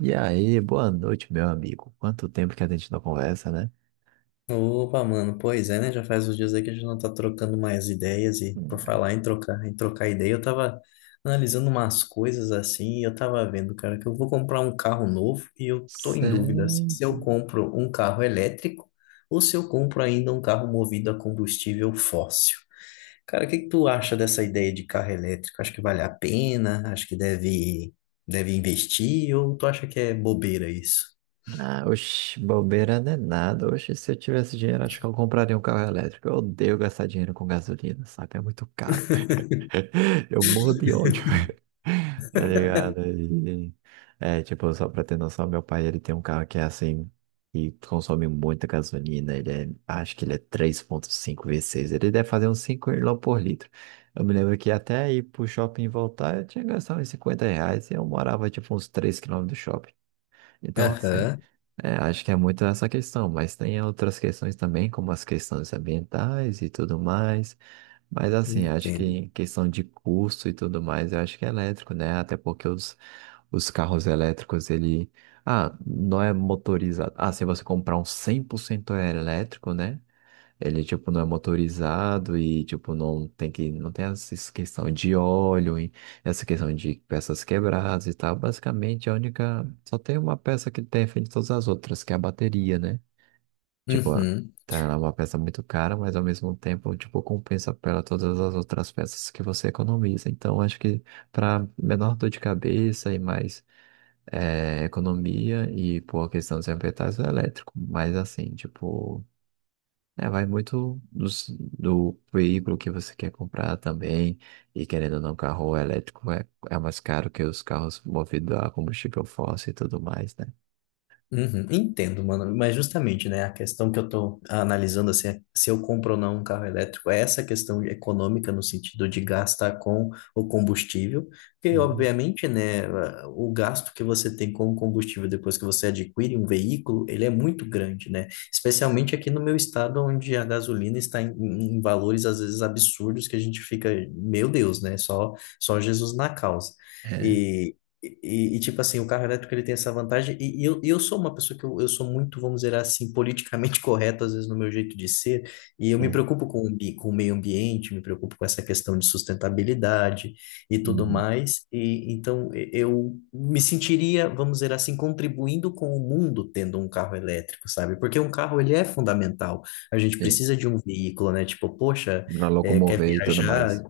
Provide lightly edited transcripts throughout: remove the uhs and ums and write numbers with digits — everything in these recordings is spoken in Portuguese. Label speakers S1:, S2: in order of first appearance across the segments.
S1: E aí, boa noite, meu amigo. Quanto tempo que a gente não conversa, né?
S2: Opa, mano, pois é, né? Já faz uns dias aí que a gente não tá trocando mais ideias e por
S1: Hum.
S2: falar em trocar ideia, eu tava analisando umas coisas assim e eu tava vendo, cara, que eu vou comprar um carro novo e eu tô em
S1: Cê...
S2: dúvida assim, se eu compro um carro elétrico ou se eu compro ainda um carro movido a combustível fóssil. Cara, o que que tu acha dessa ideia de carro elétrico? Acho que vale a pena? Acho que deve investir ou tu acha que é bobeira isso?
S1: Ah, oxe, bobeira não é nada. Oxe, se eu tivesse dinheiro, acho que eu compraria um carro elétrico. Eu odeio gastar dinheiro com gasolina, saca? É muito caro. Eu morro de ódio, tá ligado? E, tipo, só pra ter noção, meu pai, ele tem um carro que é assim, e consome muita gasolina, acho que ele é 3.5 V6. Ele deve fazer uns 5 quilômetros por litro. Eu me lembro que até ir pro shopping e voltar, eu tinha que gastar uns R$ 50, e eu morava, tipo, uns 3 quilômetros do shopping. Então, assim,
S2: Aham,
S1: acho que é muito essa questão, mas tem outras questões também, como as questões ambientais e tudo mais. Mas, assim, acho que
S2: entendo.
S1: em questão de custo e tudo mais, eu acho que é elétrico, né? Até porque os carros elétricos, ele. Ah, não é motorizado. Ah, se você comprar um 100% elétrico, né? Ele, tipo, não é motorizado e, tipo, não tem essa questão de óleo, e essa questão de peças quebradas e tal. Basicamente, a única, só tem uma peça que defende todas as outras, que é a bateria, né? Tipo,
S2: Uhum.
S1: tá, ela é uma peça muito cara, mas ao mesmo tempo, tipo, compensa pela todas as outras peças que você economiza. Então, acho que para menor dor de cabeça e mais economia e por questão dos ambientais, é elétrico. Mas, assim, tipo... É, vai muito do, do veículo que você quer comprar também. E querendo ou não, carro elétrico é mais caro que os carros movidos a combustível fóssil e tudo mais, né?
S2: Uhum, entendo, mano. Mas justamente, né, a questão que eu tô analisando, assim, é se eu compro ou não um carro elétrico, é essa questão econômica no sentido de gastar com o combustível, porque
S1: Uhum.
S2: obviamente, né, o gasto que você tem com o combustível depois que você adquire um veículo, ele é muito grande, né? Especialmente aqui no meu estado, onde a gasolina está em valores às vezes absurdos que a gente fica, meu Deus, né, só Jesus na causa.
S1: É.
S2: E, tipo assim, o carro elétrico ele tem essa vantagem, e eu sou uma pessoa que eu sou muito, vamos dizer assim, politicamente correto, às vezes, no meu jeito de ser, e eu me
S1: Hum.
S2: preocupo com o meio ambiente, me preocupo com essa questão de sustentabilidade e tudo
S1: Uhum.
S2: mais, e então eu me sentiria, vamos dizer assim, contribuindo com o mundo tendo um carro elétrico, sabe? Porque um carro, ele é fundamental, a gente
S1: Sim.
S2: precisa de um veículo, né? Tipo, poxa,
S1: Pra
S2: quer
S1: locomover e tudo mais.
S2: viajar...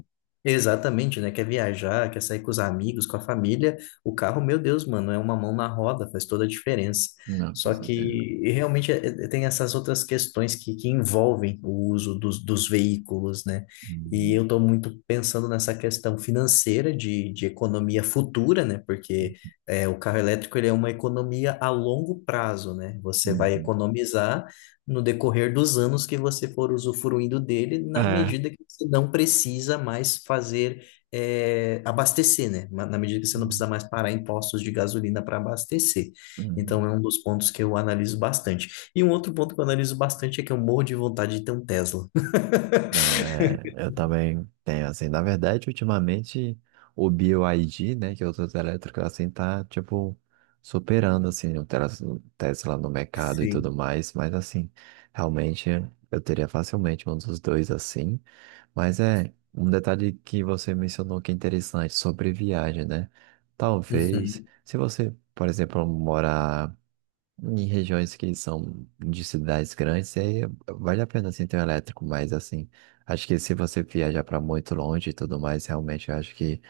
S2: Exatamente, né? Quer viajar, quer sair com os amigos, com a família, o carro, meu Deus, mano, é uma mão na roda, faz toda a diferença.
S1: Não, com
S2: Só que
S1: certeza.
S2: e realmente tem essas outras questões que envolvem o uso dos veículos, né? E
S1: Uhum.
S2: eu estou muito pensando nessa questão financeira de economia futura, né? Porque o carro elétrico ele é uma economia a longo prazo, né? Você vai
S1: Uhum.
S2: economizar no decorrer dos anos que você for usufruindo dele, na
S1: É.
S2: medida que você não precisa mais fazer abastecer, né? Na medida que você não precisa mais parar em postos de gasolina para abastecer.
S1: Uhum.
S2: Então, é um dos pontos que eu analiso bastante. E um outro ponto que eu analiso bastante é que eu morro de vontade de ter um Tesla.
S1: Não, é, eu também tenho, assim, na verdade, ultimamente, o BioID, né, que é outro elétrico, assim, tá, tipo, superando, assim, o o Tesla no mercado e tudo
S2: Sim.
S1: mais, mas, assim, realmente, eu teria facilmente um dos dois, assim, mas é um detalhe que você mencionou que é interessante, sobre viagem, né, talvez,
S2: Uhum,
S1: se você, por exemplo, morar em regiões que são de cidades grandes, aí vale a pena assim, ter um elétrico, mas assim, acho que se você viajar para muito longe e tudo mais, realmente eu acho que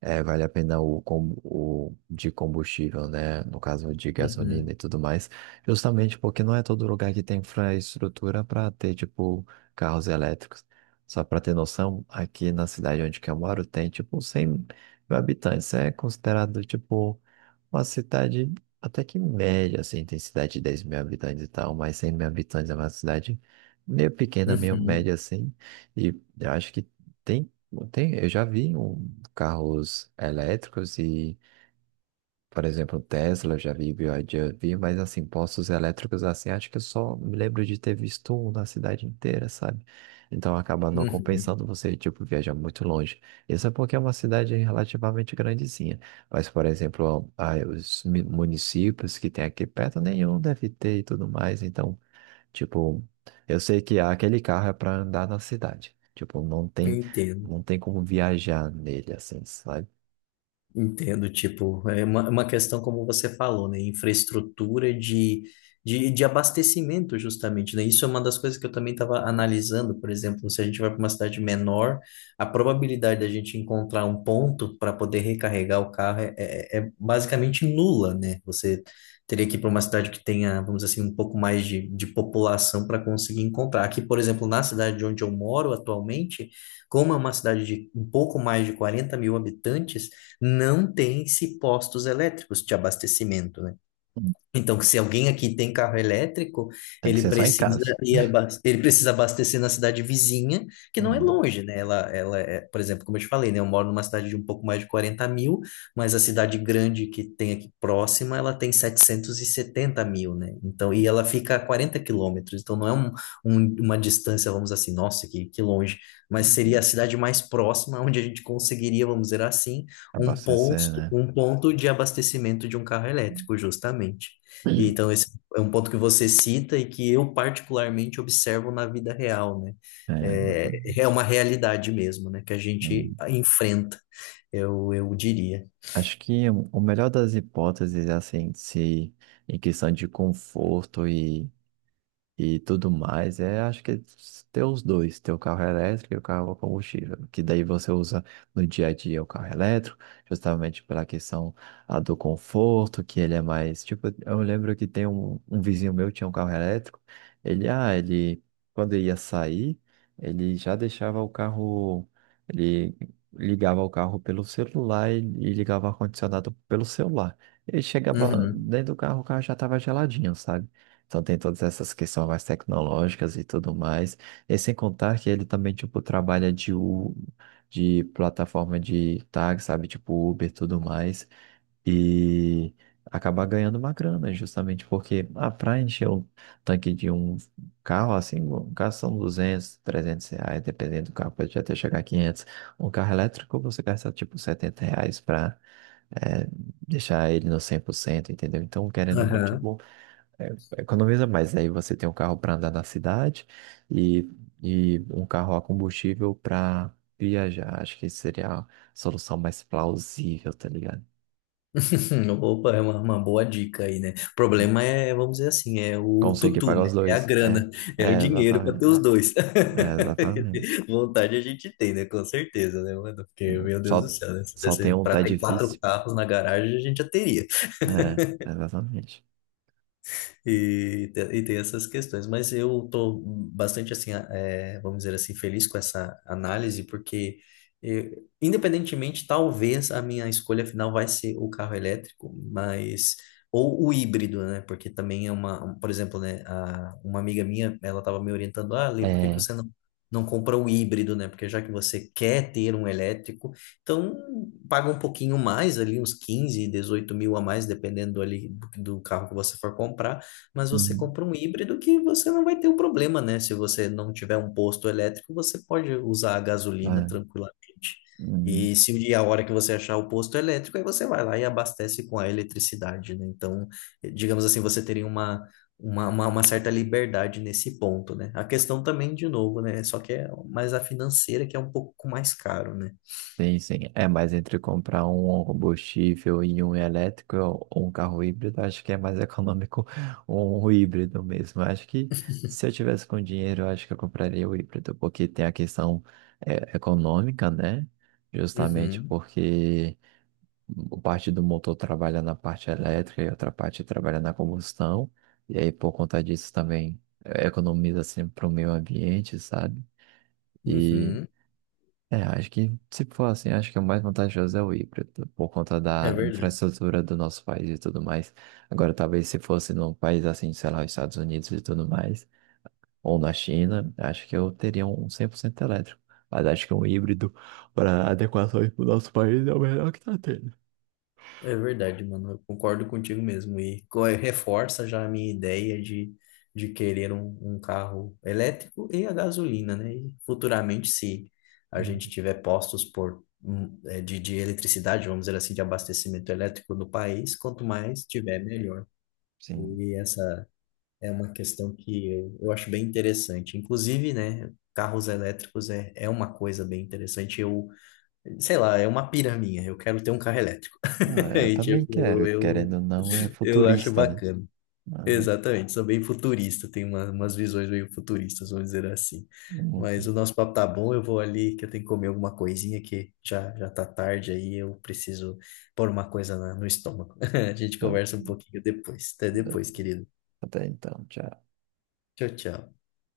S1: é, vale a pena o de combustível, né? No caso de
S2: uhum,
S1: gasolina e tudo mais, justamente porque não é todo lugar que tem infraestrutura para ter, tipo, carros elétricos. Só para ter noção, aqui na cidade onde que eu moro tem, tipo, 100 mil habitantes. É considerado, tipo, uma cidade até que média, assim, tem cidade de 10 mil habitantes e tal, mas 100 mil habitantes é uma cidade meio pequena, meio
S2: uhum,
S1: média, assim, e eu acho que tem. Tem, eu já vi um carros elétricos e, por exemplo, Tesla, eu já vi, BYD, eu vi, mas assim, postos elétricos assim, acho que eu só me lembro de ter visto um na cidade inteira, sabe? Então acaba não
S2: uhum.
S1: compensando você, tipo, viajar muito longe. Isso é porque é uma cidade relativamente grandezinha. Mas, por exemplo, ah, os municípios que tem aqui perto, nenhum deve ter e tudo mais. Então, tipo, eu sei que aquele carro é para andar na cidade. Tipo,
S2: Entendo.
S1: não tem como viajar nele, assim, sabe?
S2: Entendo, tipo, é uma questão como você falou, né? Infraestrutura de abastecimento, justamente, né? Isso é uma das coisas que eu também estava analisando, por exemplo, se a gente vai para uma cidade menor, a probabilidade da gente encontrar um ponto para poder recarregar o carro é basicamente nula, né? Você teria que ir para uma cidade que tenha, vamos dizer assim, um pouco mais de população para conseguir encontrar. Aqui, por exemplo, na cidade de onde eu moro atualmente, como é uma cidade de um pouco mais de 40 mil habitantes, não tem-se postos elétricos de abastecimento, né? Então, que se alguém aqui tem carro elétrico,
S1: Tem que ser só em casa.
S2: ele precisa abastecer na cidade vizinha, que não é
S1: Uhum.
S2: longe, né? Ela é, por exemplo, como eu te falei, né? Eu moro numa cidade de um pouco mais de 40 mil, mas a cidade grande que tem aqui próxima, ela tem 770 mil, né? Então, e ela fica a 40 quilômetros, então não é um, uma distância, vamos dizer assim, nossa, que longe, mas seria a cidade mais próxima onde a gente conseguiria, vamos dizer assim, um
S1: Abastecer,
S2: posto,
S1: né?
S2: um ponto de abastecimento de um carro elétrico, justamente. E então, esse é um ponto que você cita e que eu particularmente observo na vida real, né?
S1: É,
S2: É,
S1: exatamente.
S2: é uma realidade mesmo, né? Que a gente
S1: Hum.
S2: enfrenta, eu diria.
S1: Acho que o melhor das hipóteses é assim, se em questão de conforto e tudo mais, é acho que é ter os dois, ter o carro elétrico e o carro a combustível, que daí você usa no dia a dia o carro elétrico, justamente pela questão a do conforto, que ele é mais, tipo, eu lembro que tem um vizinho meu que tinha um carro elétrico, ele, quando ia sair, ele já deixava o carro, ele ligava o carro pelo celular e ligava o ar-condicionado pelo celular. Ele chegava
S2: Uhum.
S1: dentro do carro, o carro já estava geladinho, sabe? Então tem todas essas questões mais tecnológicas e tudo mais. E sem contar que ele também, tipo, trabalha de plataforma de tag, sabe? Tipo Uber e tudo mais. E acabar ganhando uma grana, justamente porque, ah, pra encher o tanque de um carro, assim, um carro são 200, 300 reais, dependendo do carro, pode até chegar a 500. Um carro elétrico você gasta, tipo, R$ 70 pra é, deixar ele no 100%, entendeu? Então, querendo ou não,
S2: Aham.
S1: tipo economiza mais, aí você tem um carro para andar na cidade e, e um carro a combustível para viajar. Acho que seria a solução mais plausível, tá ligado?
S2: Opa, é uma boa dica aí, né? O problema é, vamos dizer assim, é o
S1: Conseguir
S2: tutu,
S1: pagar
S2: né?
S1: os
S2: É a
S1: dois.
S2: grana, é o
S1: É,
S2: dinheiro para
S1: exatamente.
S2: ter os dois.
S1: É, exatamente.
S2: Vontade a gente tem, né? Com certeza, né, mano? Porque, meu Deus do
S1: Só,
S2: céu, né? Se
S1: só tem
S2: desse
S1: um,
S2: para
S1: tá
S2: ter quatro
S1: difícil.
S2: carros na garagem, a gente já teria.
S1: É, exatamente.
S2: E tem essas questões, mas eu tô bastante assim, vamos dizer assim, feliz com essa análise, porque eh, independentemente, talvez a minha escolha final vai ser o carro elétrico, mas ou o híbrido, né? Porque também é uma, por exemplo, né, uma amiga minha, ela estava me orientando, ah, Lê, por que que
S1: É.
S2: você não compra o híbrido, né? Porque já que você quer ter um elétrico, então paga um pouquinho mais ali, uns 15 18 mil a mais, dependendo ali do carro que você for comprar, mas você
S1: Hum,
S2: compra um híbrido que você não vai ter o problema, né? Se você não tiver um posto elétrico, você pode usar a gasolina
S1: é.
S2: tranquilamente.
S1: Hum.
S2: E se o dia a hora que você achar o posto elétrico, aí você vai lá e abastece com a eletricidade, né? Então, digamos assim, você teria uma certa liberdade nesse ponto, né? A questão também, de novo, né? Só que é mais a financeira que é um pouco mais caro, né?
S1: Sim, sim. É, mas entre comprar um combustível e um elétrico ou um carro híbrido, acho que é mais econômico um híbrido mesmo. Acho que se eu tivesse com dinheiro, eu acho que eu compraria o híbrido, porque tem a questão econômica, né? Justamente
S2: Uhum,
S1: porque o parte do motor trabalha na parte elétrica e outra parte trabalha na combustão. E aí, por conta disso, também economiza assim, para o meio ambiente, sabe? E
S2: uhum,
S1: acho que, se for assim, acho que o mais vantajoso é o híbrido, por conta
S2: é
S1: da
S2: verdade.
S1: infraestrutura do nosso país e tudo mais. Agora, talvez se fosse num país assim, sei lá, os Estados Unidos e tudo mais, ou na China, acho que eu teria um 100% elétrico. Mas acho que um híbrido para adequações para o nosso país é o melhor que está tendo.
S2: É verdade, mano. Eu concordo contigo mesmo. Reforça já a minha ideia de querer um carro elétrico e a gasolina, né? E futuramente, se a gente
S1: Hum,
S2: tiver postos de eletricidade, vamos dizer assim, de abastecimento elétrico no país, quanto mais tiver, melhor.
S1: Sim.
S2: E essa é uma questão que eu acho bem interessante. Inclusive, né? Carros elétricos é uma coisa bem interessante. Eu, sei lá, é uma pira minha. Eu quero ter um carro elétrico.
S1: Não, é, eu
S2: E,
S1: também
S2: tipo,
S1: quero, querendo
S2: eu,
S1: ou não, é
S2: eu acho
S1: futurista, né?
S2: bacana.
S1: Aham.
S2: Exatamente, sou bem futurista, tenho umas visões meio futuristas, vamos dizer assim. Mas
S1: Uhum.
S2: o nosso papo tá bom, eu vou ali que eu tenho que comer alguma coisinha que já, já tá tarde aí, eu preciso pôr uma coisa no estômago. A gente
S1: Tá.
S2: conversa um pouquinho depois. Até depois, querido.
S1: Até então, tchau.
S2: Tchau, tchau.